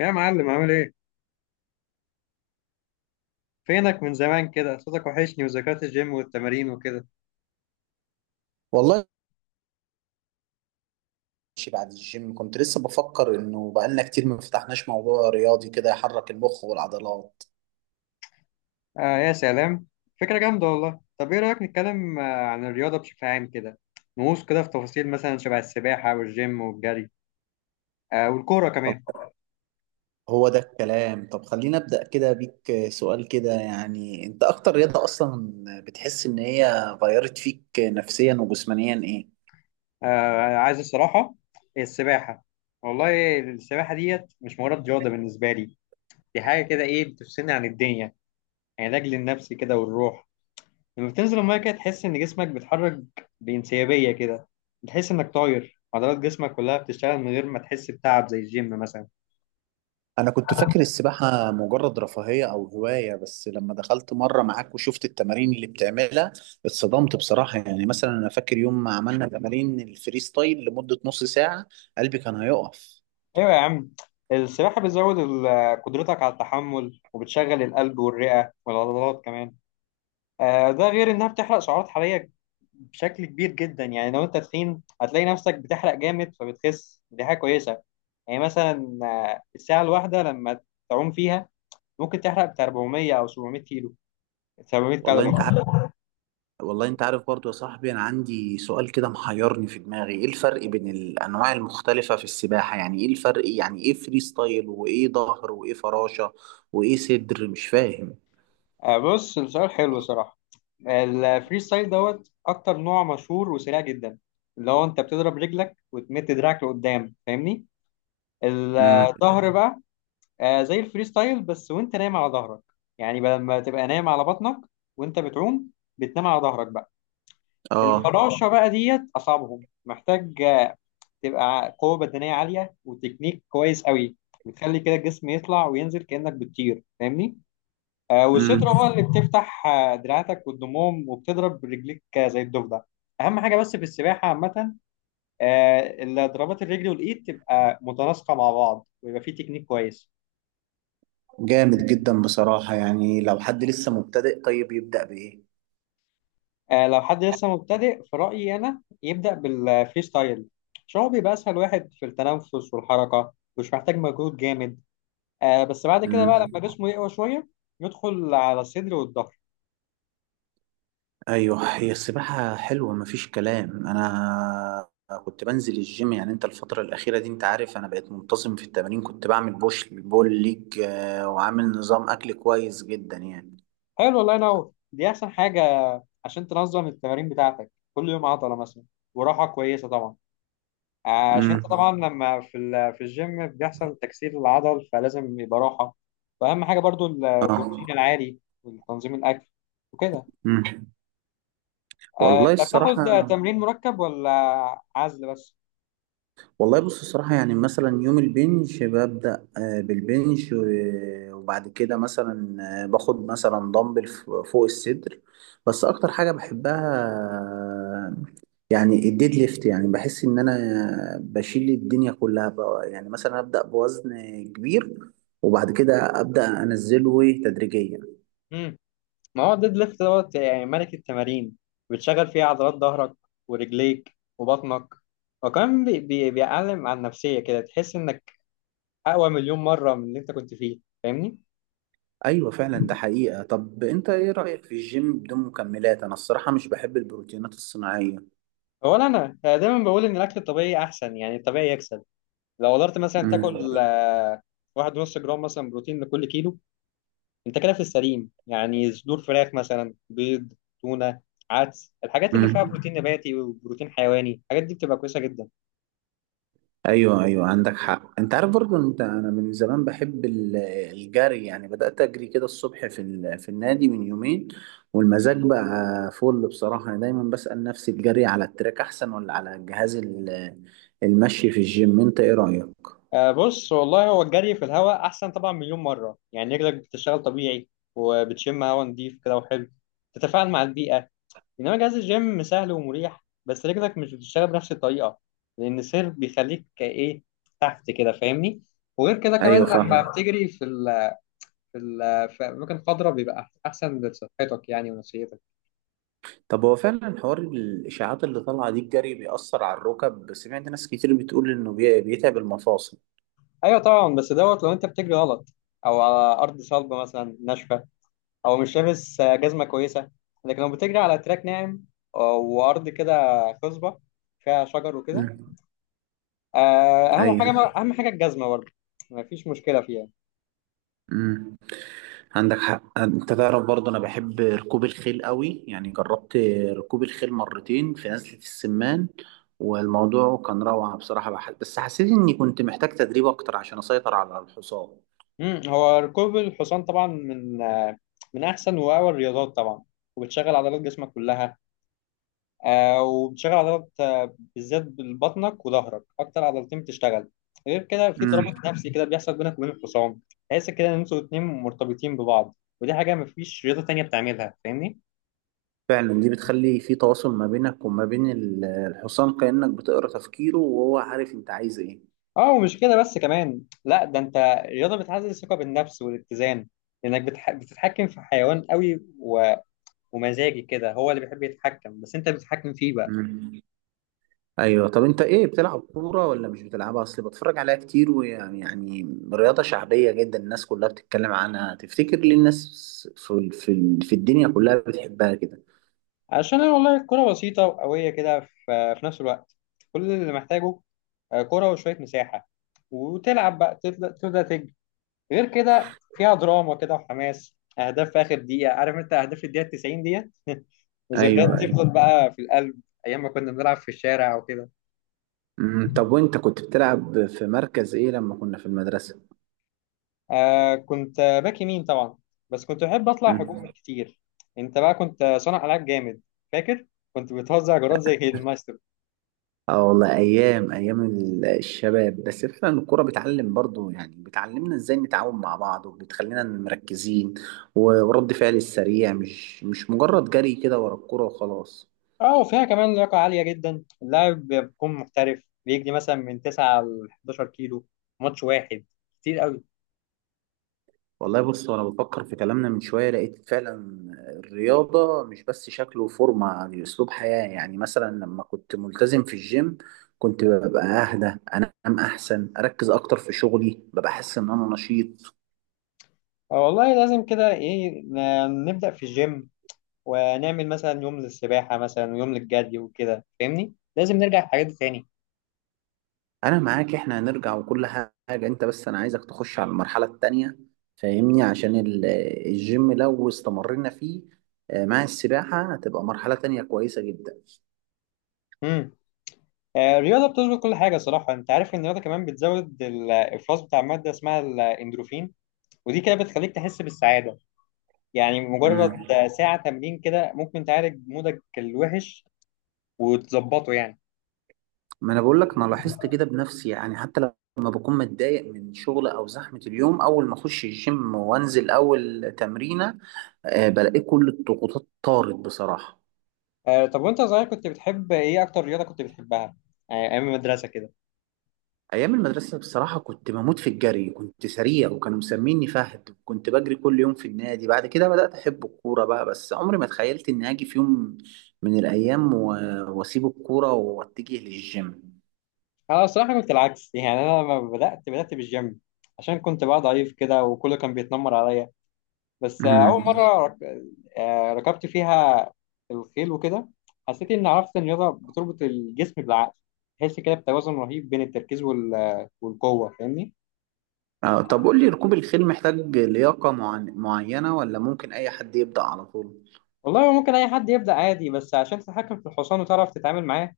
يا معلم عامل ايه؟ فينك من زمان كده؟ صوتك وحشني وذكريات الجيم والتمارين وكده. والله ماشي. بعد الجيم كنت لسه بفكر انه بقالنا كتير ما فتحناش موضوع رياضي كده يحرك المخ والعضلات. آه يا سلام، فكرة جامدة والله. طب ايه رأيك نتكلم عن الرياضة بشكل عام كده؟ نغوص كده في تفاصيل مثلا شبه السباحة والجيم والجري، آه، والكورة كمان. هو ده الكلام. طب خلينا ابدا كده بيك سؤال كده، يعني انت اكتر رياضة اصلا بتحس ان هي غيرت فيك نفسيا وجسمانيا ايه؟ آه عايز الصراحة السباحة. والله السباحة ديت مش مجرد رياضة بالنسبة لي، دي حاجة كده ايه بتفصلني عن الدنيا، علاج للنفس كده والروح. لما بتنزل الميه كده تحس ان جسمك بيتحرك بانسيابيه كده، بتحس انك طاير، عضلات جسمك كلها بتشتغل من غير ما تحس بتعب زي الجيم مثلا. انا كنت فاكر السباحة مجرد رفاهية او هواية، بس لما دخلت مرة معاك وشفت التمارين اللي بتعملها اتصدمت بصراحة. يعني مثلا انا فاكر يوم ما عملنا تمارين الفري ستايل لمدة نص ساعة قلبي كان هيقف. ايوه يا عم، السباحه بتزود قدرتك على التحمل وبتشغل القلب والرئه والعضلات كمان. ده غير انها بتحرق سعرات حراريه بشكل كبير جدا، يعني لو انت تخين هتلاقي نفسك بتحرق جامد فبتخس، دي حاجه كويسه. يعني مثلا الساعه الواحده لما تعوم فيها ممكن تحرق بتاع 400 او 700 كيلو، 700 والله كالوري. انت والله انت عارف برضو يا صاحبي، انا عندي سؤال كده محيرني في دماغي، ايه الفرق بين الانواع المختلفة في السباحة؟ يعني ايه الفرق إيه؟ يعني ايه فري ستايل وايه ظهر وايه فراشة وايه صدر؟ مش فاهم. بص السؤال حلو صراحة. الفري ستايل دوت أكتر نوع مشهور وسريع جدا، اللي هو أنت بتضرب رجلك وتمد دراعك لقدام فاهمني. امم. الظهر بقى، زي الفري ستايل بس وأنت نايم على ظهرك، يعني بدل ما تبقى نايم على بطنك وأنت بتعوم، بتنام على ظهرك بقى. اه. الفراشة بقى ديت أصعبهم، محتاج تبقى قوة بدنية عالية وتكنيك كويس قوي، بتخلي كده الجسم يطلع وينزل كأنك بتطير فاهمني. او الشترة بقى امم. اللي بتفتح دراعاتك والضموم وبتضرب رجليك زي الضفدع. اهم حاجه بس في السباحه عامه، اللي ضربات الرجل والايد تبقى متناسقه مع بعض ويبقى في تكنيك كويس. جامد جدا بصراحة. يعني لو حد لسه مبتدئ طيب يبدأ لو حد لسه مبتدئ في رايي انا يبدا بالفري ستايل، عشان هو بيبقى اسهل واحد في التنفس والحركه، مش محتاج مجهود جامد. بس بعد كده بقى بايه؟ لما جسمه يقوى شويه يدخل على الصدر والظهر. ايوه هي السباحه حلوه مفيش كلام. انا كنت بنزل الجيم، يعني انت الفتره الاخيره دي انت عارف انا بقيت منتظم في التمارين، كنت بعمل بوش بول ليج، وعامل نظام اكل كويس جدا يعني. حلو، الله ينور، دي احسن حاجه، عشان تنظم التمارين بتاعتك كل يوم عضله مثلا، وراحه كويسه طبعا، عشان انت امم. طبعا لما في في الجيم بيحصل تكسير العضل فلازم يبقى راحه. واهم حاجه برضو اه. البروتين العالي وتنظيم الاكل وكده. امم. والله انت بتاخد الصراحه. تمرين مركب ولا عزل بس؟ والله بص الصراحة، يعني مثلا يوم البنش ببدأ بالبنش، وبعد كده مثلا باخد مثلا دمبل فوق الصدر. بس أكتر حاجة بحبها، آه، يعني الديد ليفت. يعني بحس إن أنا بشيل الدنيا كلها بقى. يعني مثلا أبدأ بوزن كبير وبعد كده أبدأ أنزله إيه تدريجيا. امم، ما هو الديد ليفت دوت يعني ملك التمارين، بتشغل فيها عضلات ظهرك ورجليك وبطنك، وكمان بيعلم على النفسيه كده، تحس انك اقوى مليون مره من اللي انت كنت فيه فاهمني. أيوة فعلا ده حقيقة. طب أنت إيه رأيك في الجيم بدون مكملات؟ أنا الصراحة مش بحب البروتينات الصناعية. اولا انا دايما بقول ان الاكل الطبيعي احسن، يعني الطبيعي يكسب. لو قدرت مثلا مم. تاكل واحد ونص جرام مثلا بروتين لكل كيلو، انت كده في السليم. يعني صدور فراخ مثلا، بيض، تونه، عدس، الحاجات اللي فيها مم. بروتين نباتي وبروتين حيواني، الحاجات دي بتبقى كويسه جدا. ايوه ايوه عندك حق. انت عارف برضو انت، انا من زمان بحب الجري، يعني بدأت اجري كده الصبح في في النادي من يومين، والمزاج بقى فل بصراحة. انا دايما بسأل نفسي الجري على التراك احسن ولا على جهاز المشي في الجيم؟ انت ايه رأيك؟ بص والله، هو الجري في الهواء احسن طبعا مليون مره، يعني رجلك بتشتغل طبيعي وبتشم هواء نضيف كده وحلو، تتفاعل مع البيئه. انما جهاز الجيم سهل ومريح بس رجلك مش بتشتغل بنفس الطريقه، لان السير بيخليك ايه تحت كده فاهمني. وغير كده كمان ايوه لما فاهم. بتجري في ال في ال في اماكن خضراء بيبقى احسن لصحتك يعني ونفسيتك. طب هو فعلا حوار الاشاعات اللي طالعة دي، الجري بيأثر على الركب؟ سمعت ناس كتير بتقول انه بيتعب المفاصل. ايوه طبعا، بس دوت لو انت بتجري غلط، او على ارض صلبه مثلا ناشفه، او مش لابس جزمه كويسه. لكن لو بتجري على تراك ناعم وارض كده خصبه فيها شجر وكده، مم. اهم حاجه، ايوه. اهم حاجه الجزمه برضه، مفيش مشكله فيها. مم. عندك حق. انت تعرف برضه انا بحب ركوب الخيل قوي، يعني جربت ركوب الخيل مرتين في نزلة السمان، والموضوع كان روعة بصراحة. بس حسيت اني كنت محتاج تدريب اكتر عشان اسيطر على الحصان. امم، هو ركوب الحصان طبعا من من احسن واقوى الرياضات طبعا، وبتشغل عضلات جسمك كلها. وبتشغل عضلات بالذات بطنك وظهرك، اكتر عضلتين بتشتغل. غير كده في مم. ترابط نفسي كده بيحصل بينك وبين الحصان، تحس كده ان انتوا الاتنين مرتبطين ببعض، ودي حاجه مفيش رياضه تانية بتعملها فاهمني. فعلا دي بتخلي في تواصل ما بينك وما بين الحصان، كأنك بتقرأ تفكيره وهو عارف انت عايز ايه. اه، ومش كده بس، كمان لا ده انت الرياضه بتعزز الثقه بالنفس والاتزان، لانك بتتحكم في حيوان قوي ومزاجي كده، هو اللي بيحب يتحكم بس انت بتتحكم فيه بقى. مم. ايوه. طب انت ايه، بتلعب كوره ولا مش بتلعبها؟ اصل بتفرج عليها كتير، ويعني يعني رياضه شعبيه جدا، الناس كلها بتتكلم عنها. تفتكر ليه الناس في في الدنيا كلها بتحبها كده؟ عشان أنا والله الكرة بسيطة وقوية كده في نفس الوقت، كل اللي محتاجه كرة وشوية مساحة وتلعب بقى، تبدأ تجري. غير كده فيها دراما كده وحماس، أهداف في آخر دقيقة، عارف أنت أهداف في الدقيقة 90 ديت وذكريات ايوه ايوه. تفضل بقى في القلب، أيام ما كنا بنلعب في الشارع وكده. أمم، طب وانت كنت بتلعب في مركز ايه لما كنا في المدرسه؟ آه كنت باك يمين طبعا، بس كنت بحب أطلع أمم. هجوم كتير. أنت بقى كنت صانع ألعاب جامد، فاكر؟ كنت بتوزع جرات زي المايسترو. اه والله ايام، ايام الشباب. بس فعلا الكوره بتعلم برضو، يعني بتعلمنا ازاي نتعاون مع بعض وبتخلينا مركزين، ورد فعل السريع، مش مجرد جري كده ورا الكوره وخلاص. اه وفيها كمان لياقة عالية جدا، اللاعب بيكون محترف بيجري مثلا من 9 ل 11 كيلو ماتش واحد، كتير قوي. والله بص، وانا بفكر في كلامنا من شويه لقيت فعلا الرياضه مش بس شكل وفورمه، يعني اسلوب حياه. يعني مثلا لما كنت ملتزم في الجيم كنت ببقى اهدى، انام احسن، اركز اكتر في شغلي، ببقى احس ان انا نشيط. والله لازم كده ايه نبدأ في الجيم، ونعمل مثلا يوم للسباحة مثلا ويوم للجري وكده فاهمني، لازم نرجع الحاجات دي تاني. انا معاك، احنا هنرجع وكل حاجه. انت بس انا عايزك تخش على المرحله التانيه فاهمني، عشان الجيم لو استمرنا فيه مع السباحه هتبقى مرحله تانيه كويسه جدا. امم، الرياضة بتظبط كل حاجة صراحة. انت عارف ان الرياضة كمان بتزود الافراز بتاع مادة اسمها الاندروفين، ودي كده بتخليك تحس بالسعادة. يعني مجرد مم. ساعة تمرين كده ممكن تعالج مودك الوحش وتظبطه يعني. ما انا بقول لك انا لاحظت كده بنفسي. يعني حتى لما بكون متضايق من شغل او زحمه اليوم، اول ما اخش الجيم وانزل اول تمرينه بلاقي كل الضغوطات طارت بصراحه. آه، طب وانت صغير كنت بتحب ايه؟ اكتر رياضه كنت بتحبها، آه ايام المدرسه كده. ايام المدرسه بصراحه كنت بموت في الجري، كنت سريع وكانوا مسميني فهد، كنت بجري كل يوم في النادي. بعد كده بدات احب الكوره بقى، بس عمري ما تخيلت اني هاجي في يوم من الايام واسيب الكوره واتجه للجيم. انا الصراحه كنت العكس، يعني انا لما بدات بالجيم عشان كنت بقى ضعيف كده وكله كان بيتنمر عليا. بس آه اول مم. مره آه ركبت فيها الخيل وكده، حسيت ان، عرفت ان الرياضه بتربط الجسم بالعقل، تحس كده بتوازن رهيب بين التركيز والقوه فاهمني. طب قول لي، ركوب الخيل محتاج لياقة معينة ولا ممكن أي حد يبدأ على طول؟ والله ممكن اي حد يبدا عادي، بس عشان تتحكم في الحصان وتعرف تتعامل معاه،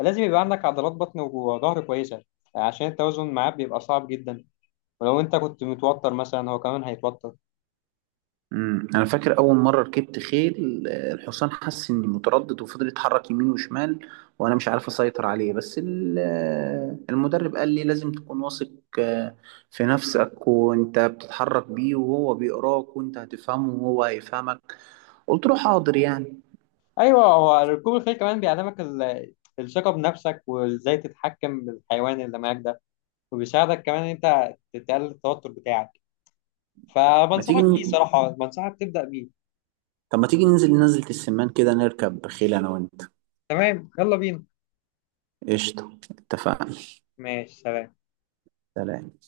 لازم يبقى عندك عضلات بطن وظهر كويسة، عشان التوازن معاه بيبقى صعب جدا، ولو انت كنت متوتر مثلا هو كمان هيتوتر. مم. أنا فاكر أول مرة ركبت خيل، الحصان حس إني متردد وفضل يتحرك يمين وشمال، وأنا مش عارف أسيطر عليه. بس المدرب قال لي لازم تكون واثق آه، في نفسك، وأنت بتتحرك بيه وهو بيقراك، وأنت هتفهمه وهو هيفهمك. قلت له حاضر يعني. ايوه، هو ركوب الخيل كمان بيعلمك الثقة بنفسك وازاي تتحكم بالحيوان اللي معاك ده، وبيساعدك كمان ان انت تقلل التوتر بتاعك، ما تيجي فبنصحك بيه ن- صراحة، بنصحك تبدأ بيه. طب ما تيجي ننزل نزلة السمان كده نركب خيل أنا وأنت؟ تمام يلا بينا. قشطة اتفقنا. ماشي سلام. سلام.